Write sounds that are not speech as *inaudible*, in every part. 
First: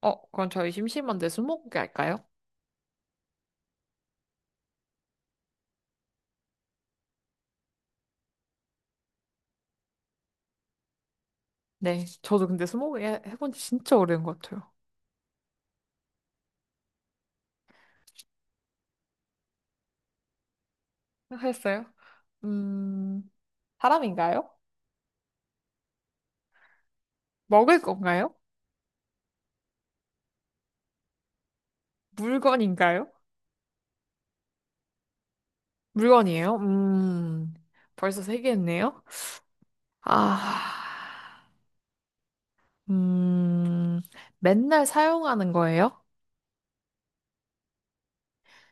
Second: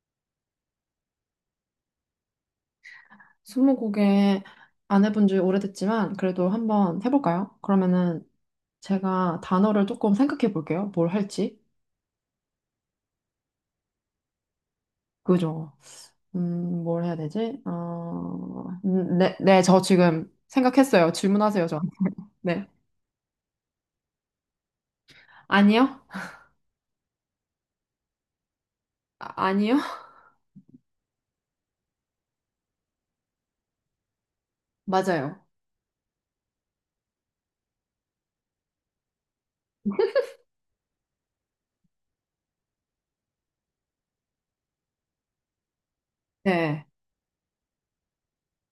그럼 저희 심심한데 스무고개 할까요? 스무고개 안 해본 지 오래됐지만 그래도 한번 해볼까요? 그러면은 제가 단어를 조금 생각해 볼게요. 뭘 할지. 네, 저도 근데 해본 지 진짜 오래된 것 같아요. 그죠? 뭘 해야 되지? 네, 네, 저 지금 생각했어요. 질문하세요, 저. 했어요? 네. 음, 사람인가요? 아니요? 먹을 건가요? 아, 아니요? *laughs* 맞아요. 물건인가요? 물건이에요? 벌써 세 개 했네요. 아, 음, 맨날 사용하는 거예요? 네.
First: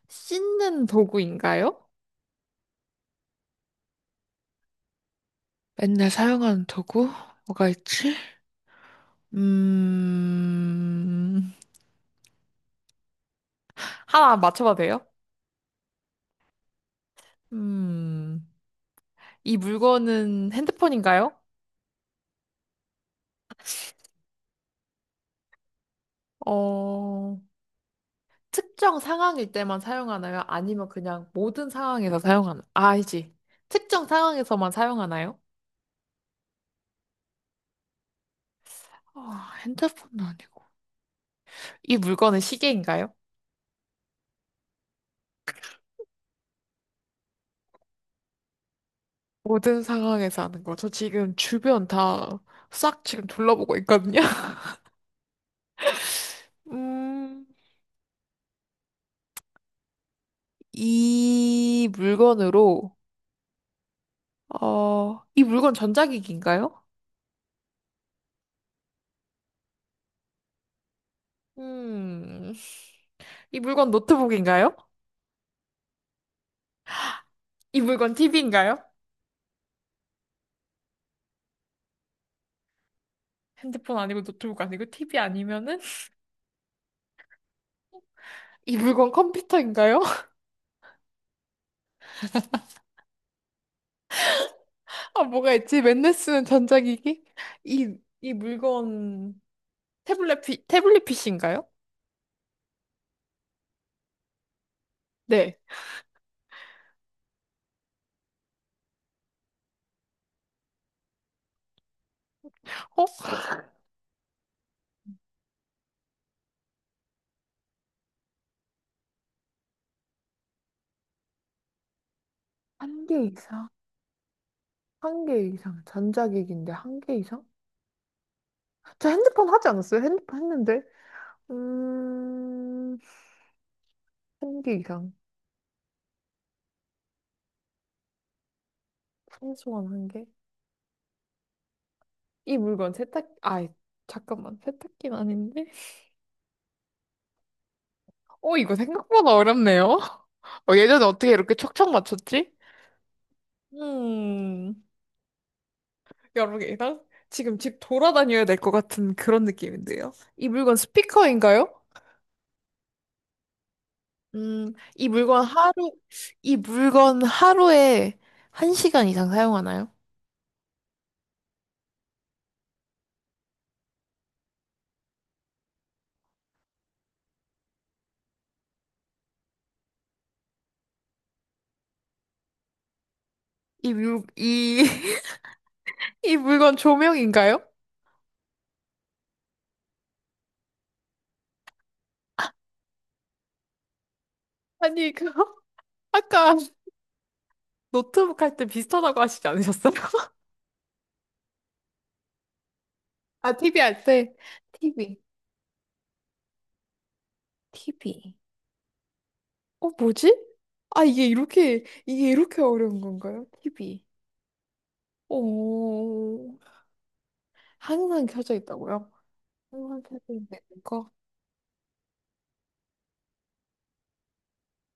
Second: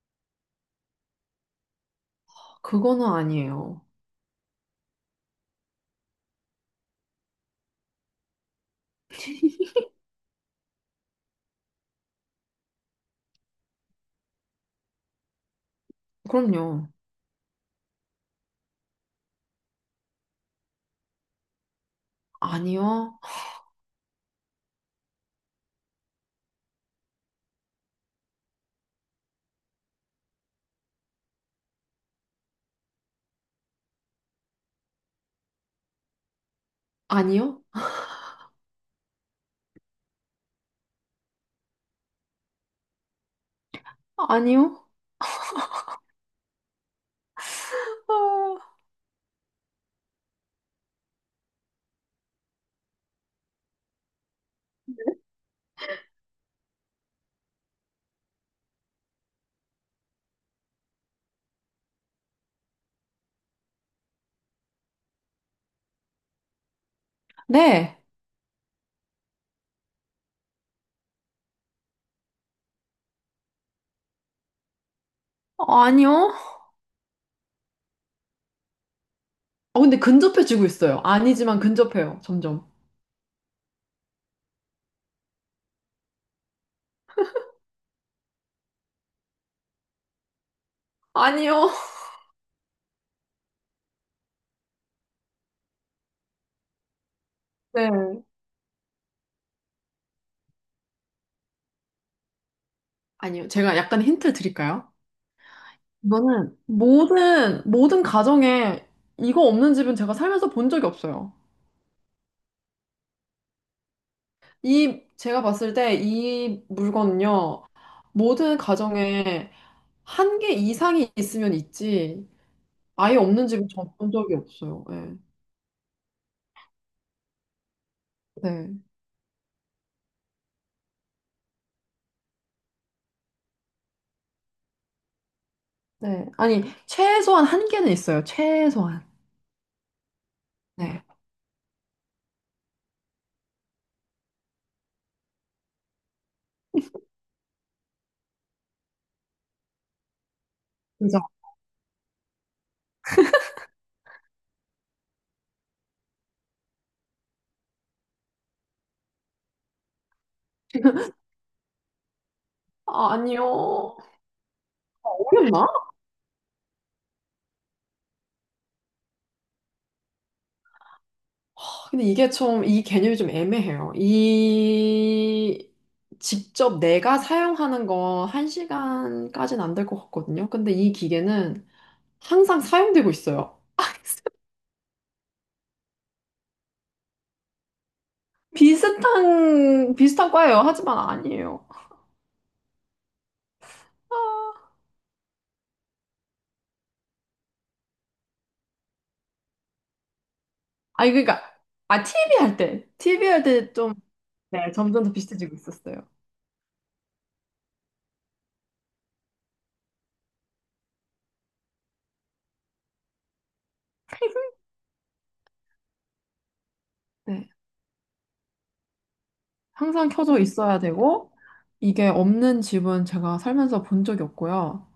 씻는 도구인가요? 그거는 아니에요. 맨날 사용하는 도구? 뭐가 있지? 음, 하나 맞춰봐도 돼요? 그럼요. 음. 이 물건은 핸드폰인가요? 아니요? 어, 특정 상황일 때만 사용하나요? 아니면 그냥 모든 상황에서 사용하나요? 아, 알지. 특정 상황에서만 사용하나요? 아니요? 아, 핸드폰은 아니고. 이 물건은 시계인가요? 아니요? 어, 모든 상황에서 하는 거. 저 지금 주변 다 싹 지금 둘러보고 있거든요. *laughs* 음, 이 물건으로, 이 물건 전자기기인가요? 네. 음, 이 물건 노트북인가요? 어, 아니요? 이 물건 TV인가요? 어, 근데 근접해지고 있어요. 아니지만 근접해요, 점점. 핸드폰 아니고 노트북 아니고 TV 아니면은 *laughs* 이 물건 컴퓨터인가요? *laughs* 아니요. 아 뭐가 있지? 맨날 쓰는 전자기기? 이 네. 이 물건 태블릿 PC인가요? 아니요. 제가 약간 힌트 드릴까요? 네. 이거는 모든 가정에 이거 없는 집은 제가 살면서 본 적이 없어요. 어? 이, 제가 봤을 때 이 물건은요. 모든 가정에 한 개 이상이 있으면 있지, 한 아예 개 없는 집은 이상? 전 본 적이 없어요. 네. 한 개 이상. 전자기기인데 한 개 이상? 네. 저 핸드폰 하지 않았어요? 핸드폰 했는데. 음, 한 개 이상. 네. 아니, 최소한 한 개는 있어요. 최소한. 최소한 한 개? 네. 이 물건 세탁 아 잠깐만 세탁기는 아닌데? 어 이거 생각보다 어렵네요. *laughs* 어, 예전에 그죠? 어떻게 이렇게 척척 맞췄지? 음, 여러분이랑 지금 집 돌아다녀야 될 것 같은 그런 느낌인데요. 이 물건 스피커인가요? 아, 아니요. 이 물건 어렵나? 하루, 이 물건 하루에 한시간 이상 사용하나요? 근데 이게 좀, 이 개념이 좀 애매해요. 이, 직접 내가 사용하는 건 1시간까지는 안 될 것 같거든요. 근데 이 기계는 항상 사용되고 있어요. 이 물, *laughs* 이, *laughs* 이 물건 조명인가요? 비슷한 과예요. 하지만 아니에요. 아, 아니, 그, *laughs* 아까 노트북 할 때 비슷하다고 하시지 않으셨어요? *laughs* 아니, 그러니까, 아, TV 할 때. TV 할 아, 때 TV 좀, 할 때. 네, 점점 더 TV. 비슷해지고 있었어요. TV. 어, 뭐지? 아, 이게 이렇게 어려운 건가요? TV. *laughs* 오. 네, 항상 켜져 있다고요? 항상 항상 켜져 켜져 있는 있어야 거? 되고, 이게 없는 집은 제가 살면서 본 적이 없고요.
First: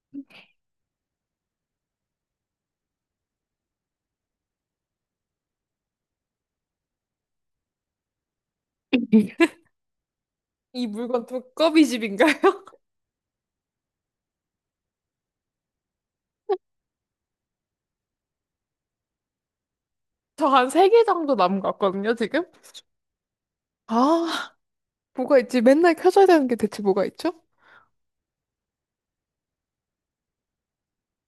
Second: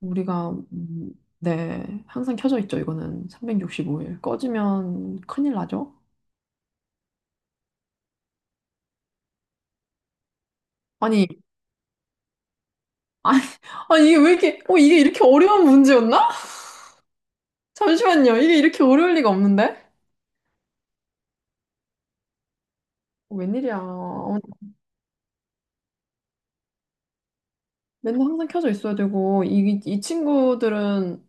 우리가 네, 항상 켜져 있죠. 이거는 365일 꺼지면 큰일 나죠. *laughs* 이 아니 물건 *laughs* 두꺼비 집인가요? *laughs* 아 아니, 이게 왜 이렇게 이게 이렇게 어려운 문제였나? 잠시만요. 이게 이렇게 어려울 리가 없는데? 저 한 세 개 정도 남은 것 같거든요, 지금? 어, 웬일이야. 아, 뭐가 있지? 맨날 켜져야 되는 게 대체 뭐가 있죠? 맨날 항상 켜져 있어야 되고 이 친구들은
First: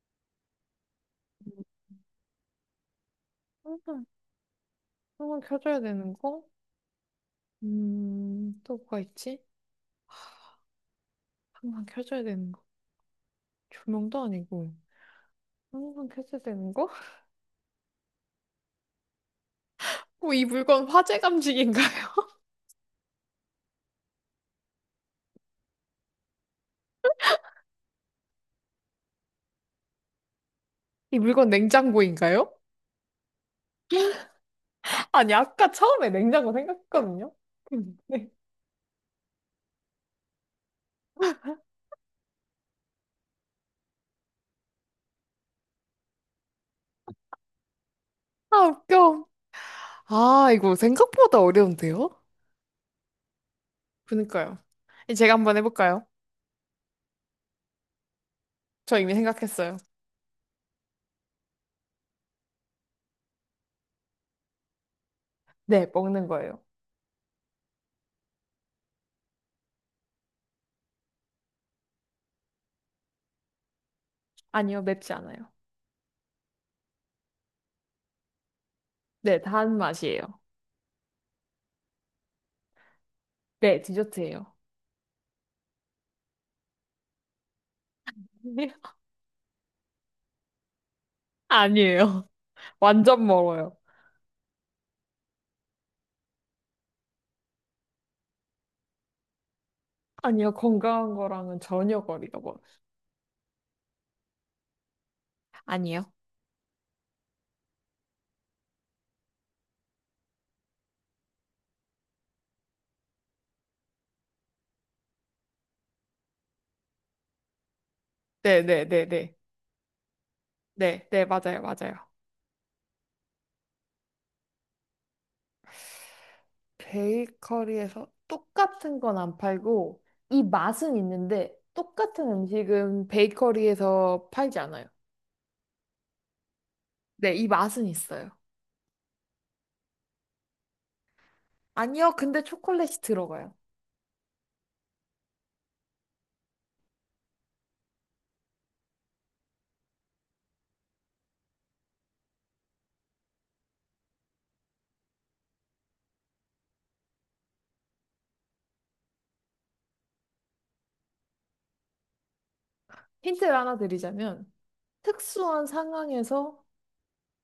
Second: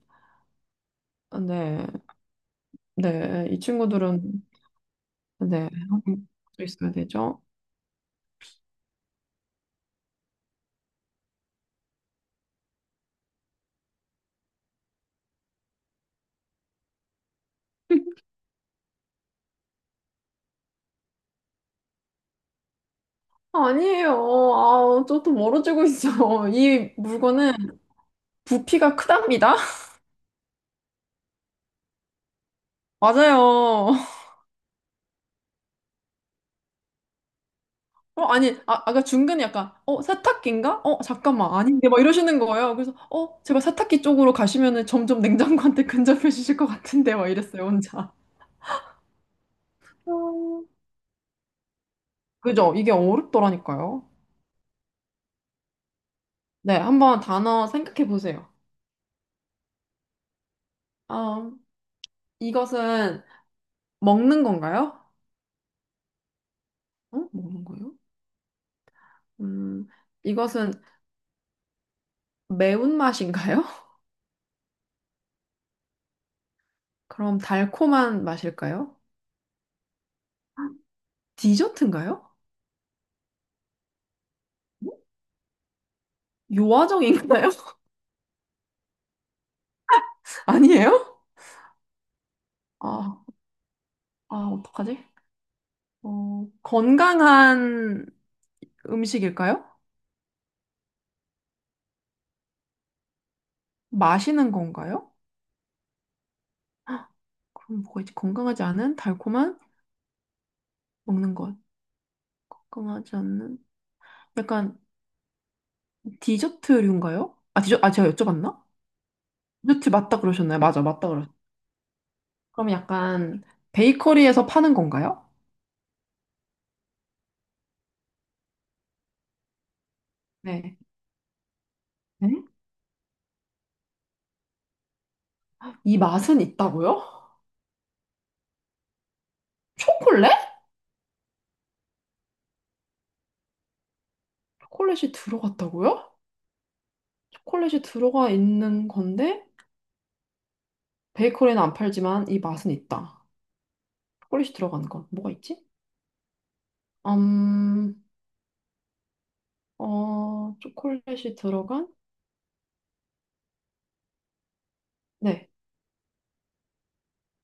네, 네, 이 항상, 친구들은 항상 네, 켜져야 되는 항상 거? 켜져 있어야 되죠. 또 뭐가 있지? 항상 켜져야 되는 거. 조명도 아니고, 항상 켜져야 되는 거? *laughs* 어, 이 물건 화재 감지기인가요? *laughs* 아니에요. 아, 저또 멀어지고 있어. 이 물건은 부피가 크답니다. *laughs* 이 물건 냉장고인가요? 맞아요. 아니, 아까 처음에 냉장고 생각했거든요? 어, 근데, 아니, 아, 아까 중간에 약간, 어, 세탁기인가? 어, 잠깐만, 아닌데, 막 이러시는 거예요. 그래서, 어, 제발 세탁기 쪽으로 가시면은 점점 냉장고한테 *laughs* 근접해주실 것 같은데, 막 이랬어요, 혼자. 아, 웃겨. 아, 음. 이거 생각보다 어려운데요? 그죠? 이게 어렵더라니까요. 그니까요. 이 제가 한번 해볼까요? 네, 한번 단어 생각해 보세요. 저 이미 생각했어요. 아, 이것은 먹는 건가요? 네, 먹는 거예요. 어? 먹는 거예요? 음, 이것은 매운맛인가요? *laughs* 아니요, 맵지 않아요. 그럼 달콤한 맛일까요? 네, 단 맛이에요. 디저트인가요? 네, 디저트예요. 어? 요아정인가요? *laughs* *laughs* 아니에요? 아니에요. *laughs* 아, 완전 멀어요. 아, 어떡하지? 어, 건강한 음식일까요? 아니요, 건강한 거랑은 전혀 거리가 멀어요. 마시는 건가요? 아니요. 그럼 뭐가 있지? 건강하지 않은 달콤한 먹는 것. 건강하지 않는 약간 디저트류인가요? 아, 제가 여쭤봤나? 네, 네, 네, 네. 디저트 맞다 그러셨나요? 맞아, 네, 맞다 네, 그러셨어요. 맞아요, 맞아요. 그럼 약간 베이커리에서 파는 건가요? 베이커리에서 똑같은 건 안 팔고, 이 네. 맛은 있는데, 네? 똑같은 음식은 베이커리에서 팔지 않아요. 이 맛은 있다고요? 네, 이 맛은 있어요. 초콜릿? 아니요, 근데 초콜릿이 들어가요. 초콜릿이 들어갔다고요? 초콜릿이 들어가 있는 건데 베이커리는 안 팔지만 이 맛은 있다. 초콜릿이 들어가는 건 뭐가 있지? 음, 초콜릿이 들어간? 힌트를 하나 드리자면, 네. 특수한 상황에서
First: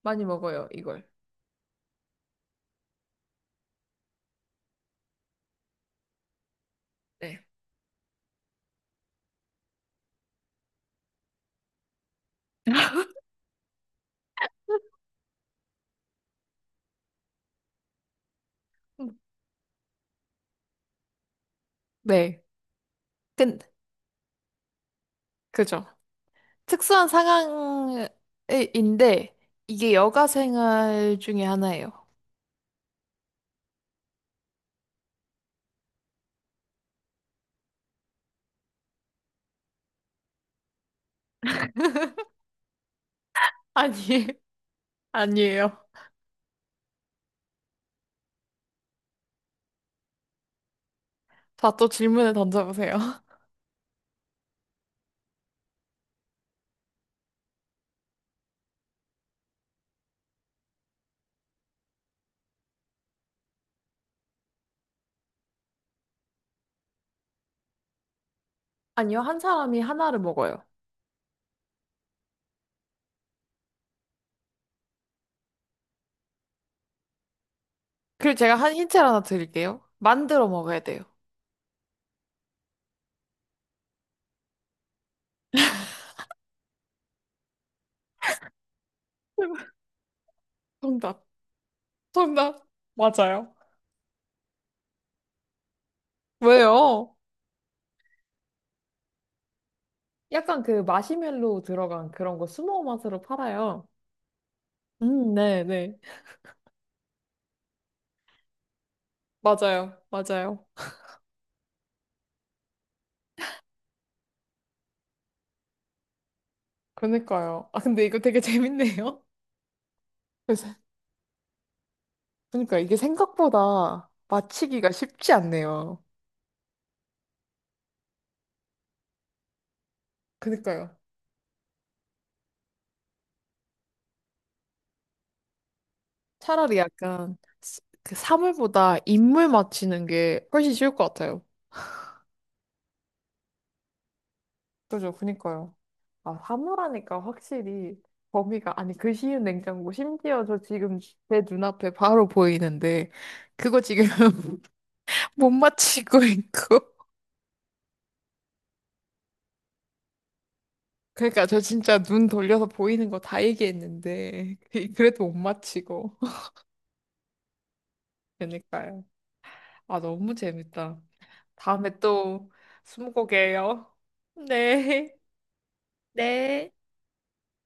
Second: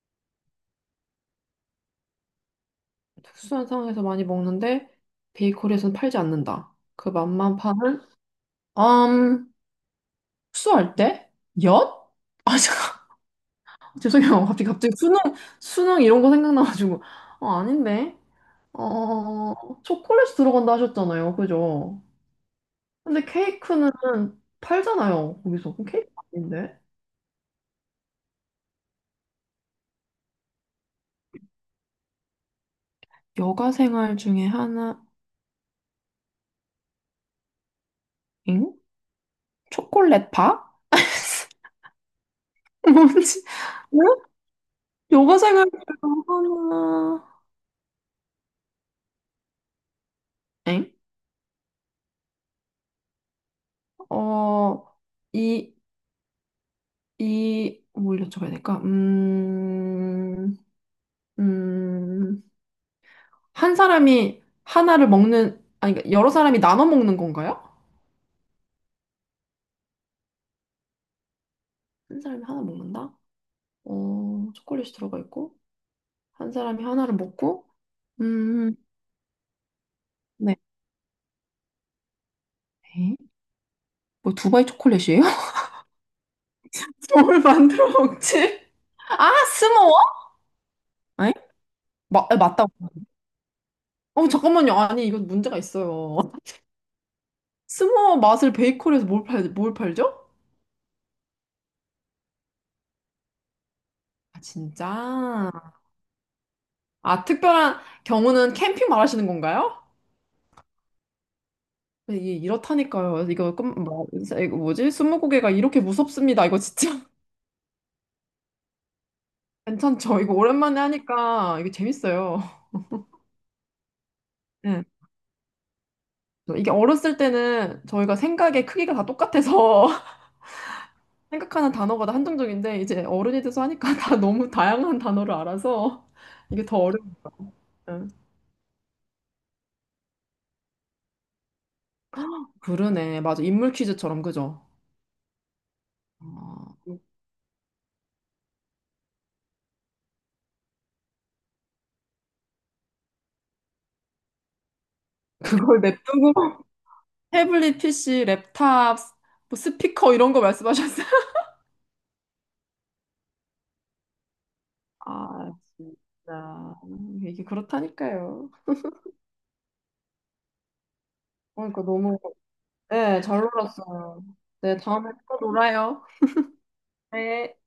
많이 먹어요, 이걸. 특수한 상황에서 많이 먹는데 베이커리에서는 팔지 않는다. 그 네. 맛만 파는? 음, 수할 때? 엿? 아, 잠깐. *laughs* 죄송해요. 갑자기 수능 이런 거 생각나가지고. 어, 아닌데. 음. 어, 초콜릿이 들어간다 하셨잖아요. 그죠? 네. 근데 근, 케이크는 팔잖아요. 거기서. 그럼 그죠. 케이크 아닌데? 특수한 상황인데, 이게 여가 생활 중에 하나예요. 여가 생활 중에 하나, 잉? 초콜릿 파? *laughs* 뭔지. 아니, *laughs* 요가 생활 아니에요. 하나, 엥? 자, 또 질문을 던져보세요. *laughs* 어, 이, 뭘 여쭤봐야 될까? 음, 한 사람이 하나를 먹는, 아니, 그러니까 여러 사람이 나눠 먹는 건가요? 아니요, 한 사람이 하나를 먹어요. 한 사람이 하나 먹는다? 어, 초콜릿이 들어가 있고, 한 사람이 하나를 먹고, 그리고 제가 음, 한 힌트를 하나 드릴게요. 만들어 네. 먹어야 돼요. 에? 뭐 두바이 초콜릿이에요? *laughs* 뭘 만들어 먹지? 아, *laughs* 스모어? 정답. 에? 맞다. 정답. 맞아요. 어, 잠깐만요. 아니, 이거 문제가 있어요. 왜요? 스모어 맛을 베이커리에서 뭘 팔죠? 약간 그 마시멜로 들어간 그런 거 스모어 맛으로 팔아요. 아, 진짜. 네, 네. 아, 특별한 경우는 캠핑 말하시는 건가요? 맞아요. 맞아요. 네, 이게 이렇다니까요. 이거, 뭐, 이거 뭐지? 스무고개가 이렇게 무섭습니다. 이거 진짜 *laughs* 그러니까요. 아, 근데 이거 되게 *laughs* 재밌네요. 괜찮죠? 이거 그래서 오랜만에 하니까 이게 재밌어요. 그러니까 이게 생각보다 네. 맞히기가 쉽지 않네요. 이게 어렸을 때는 저희가 생각의 크기가 다 똑같아서 그니까요. *laughs* 생각하는 단어가 다 한정적인데 이제 어른이 돼서 하니까 *laughs* 다 너무 다양한 단어를 알아서 이게 더 차라리 어려워요. 약간 스- 그 사물보다 인물 맞히는 게 훨씬 쉬울 것 같아요. 그러네. 맞아. 인물 퀴즈처럼, 그죠? 그죠. 그니까요. 아, 어. 사물하니까 확실히 범위가, 아니, 그 쉬운 냉장고, 심지어 저 지금 제 눈앞에 바로 보이는데, 그거 지금 *laughs* 못 그걸 맞히고 냅두고 있고. *laughs* *laughs* 태블릿 PC, 랩탑, 뭐 스피커 이런 거 말씀하셨어요? *laughs* 그러니까 저 진짜 눈 돌려서 보이는 거 다 얘기했는데 *laughs* 그래도 못 아, 진짜. 맞히고. *laughs* 이게 그렇다니까요. 그러니까요. 아 너무 재밌다. 그러니까 다음에 너무, 또 네, 잘 스무고개예요. 놀았어요. 네, 다음에 네. 또 놀아요. 네. 네.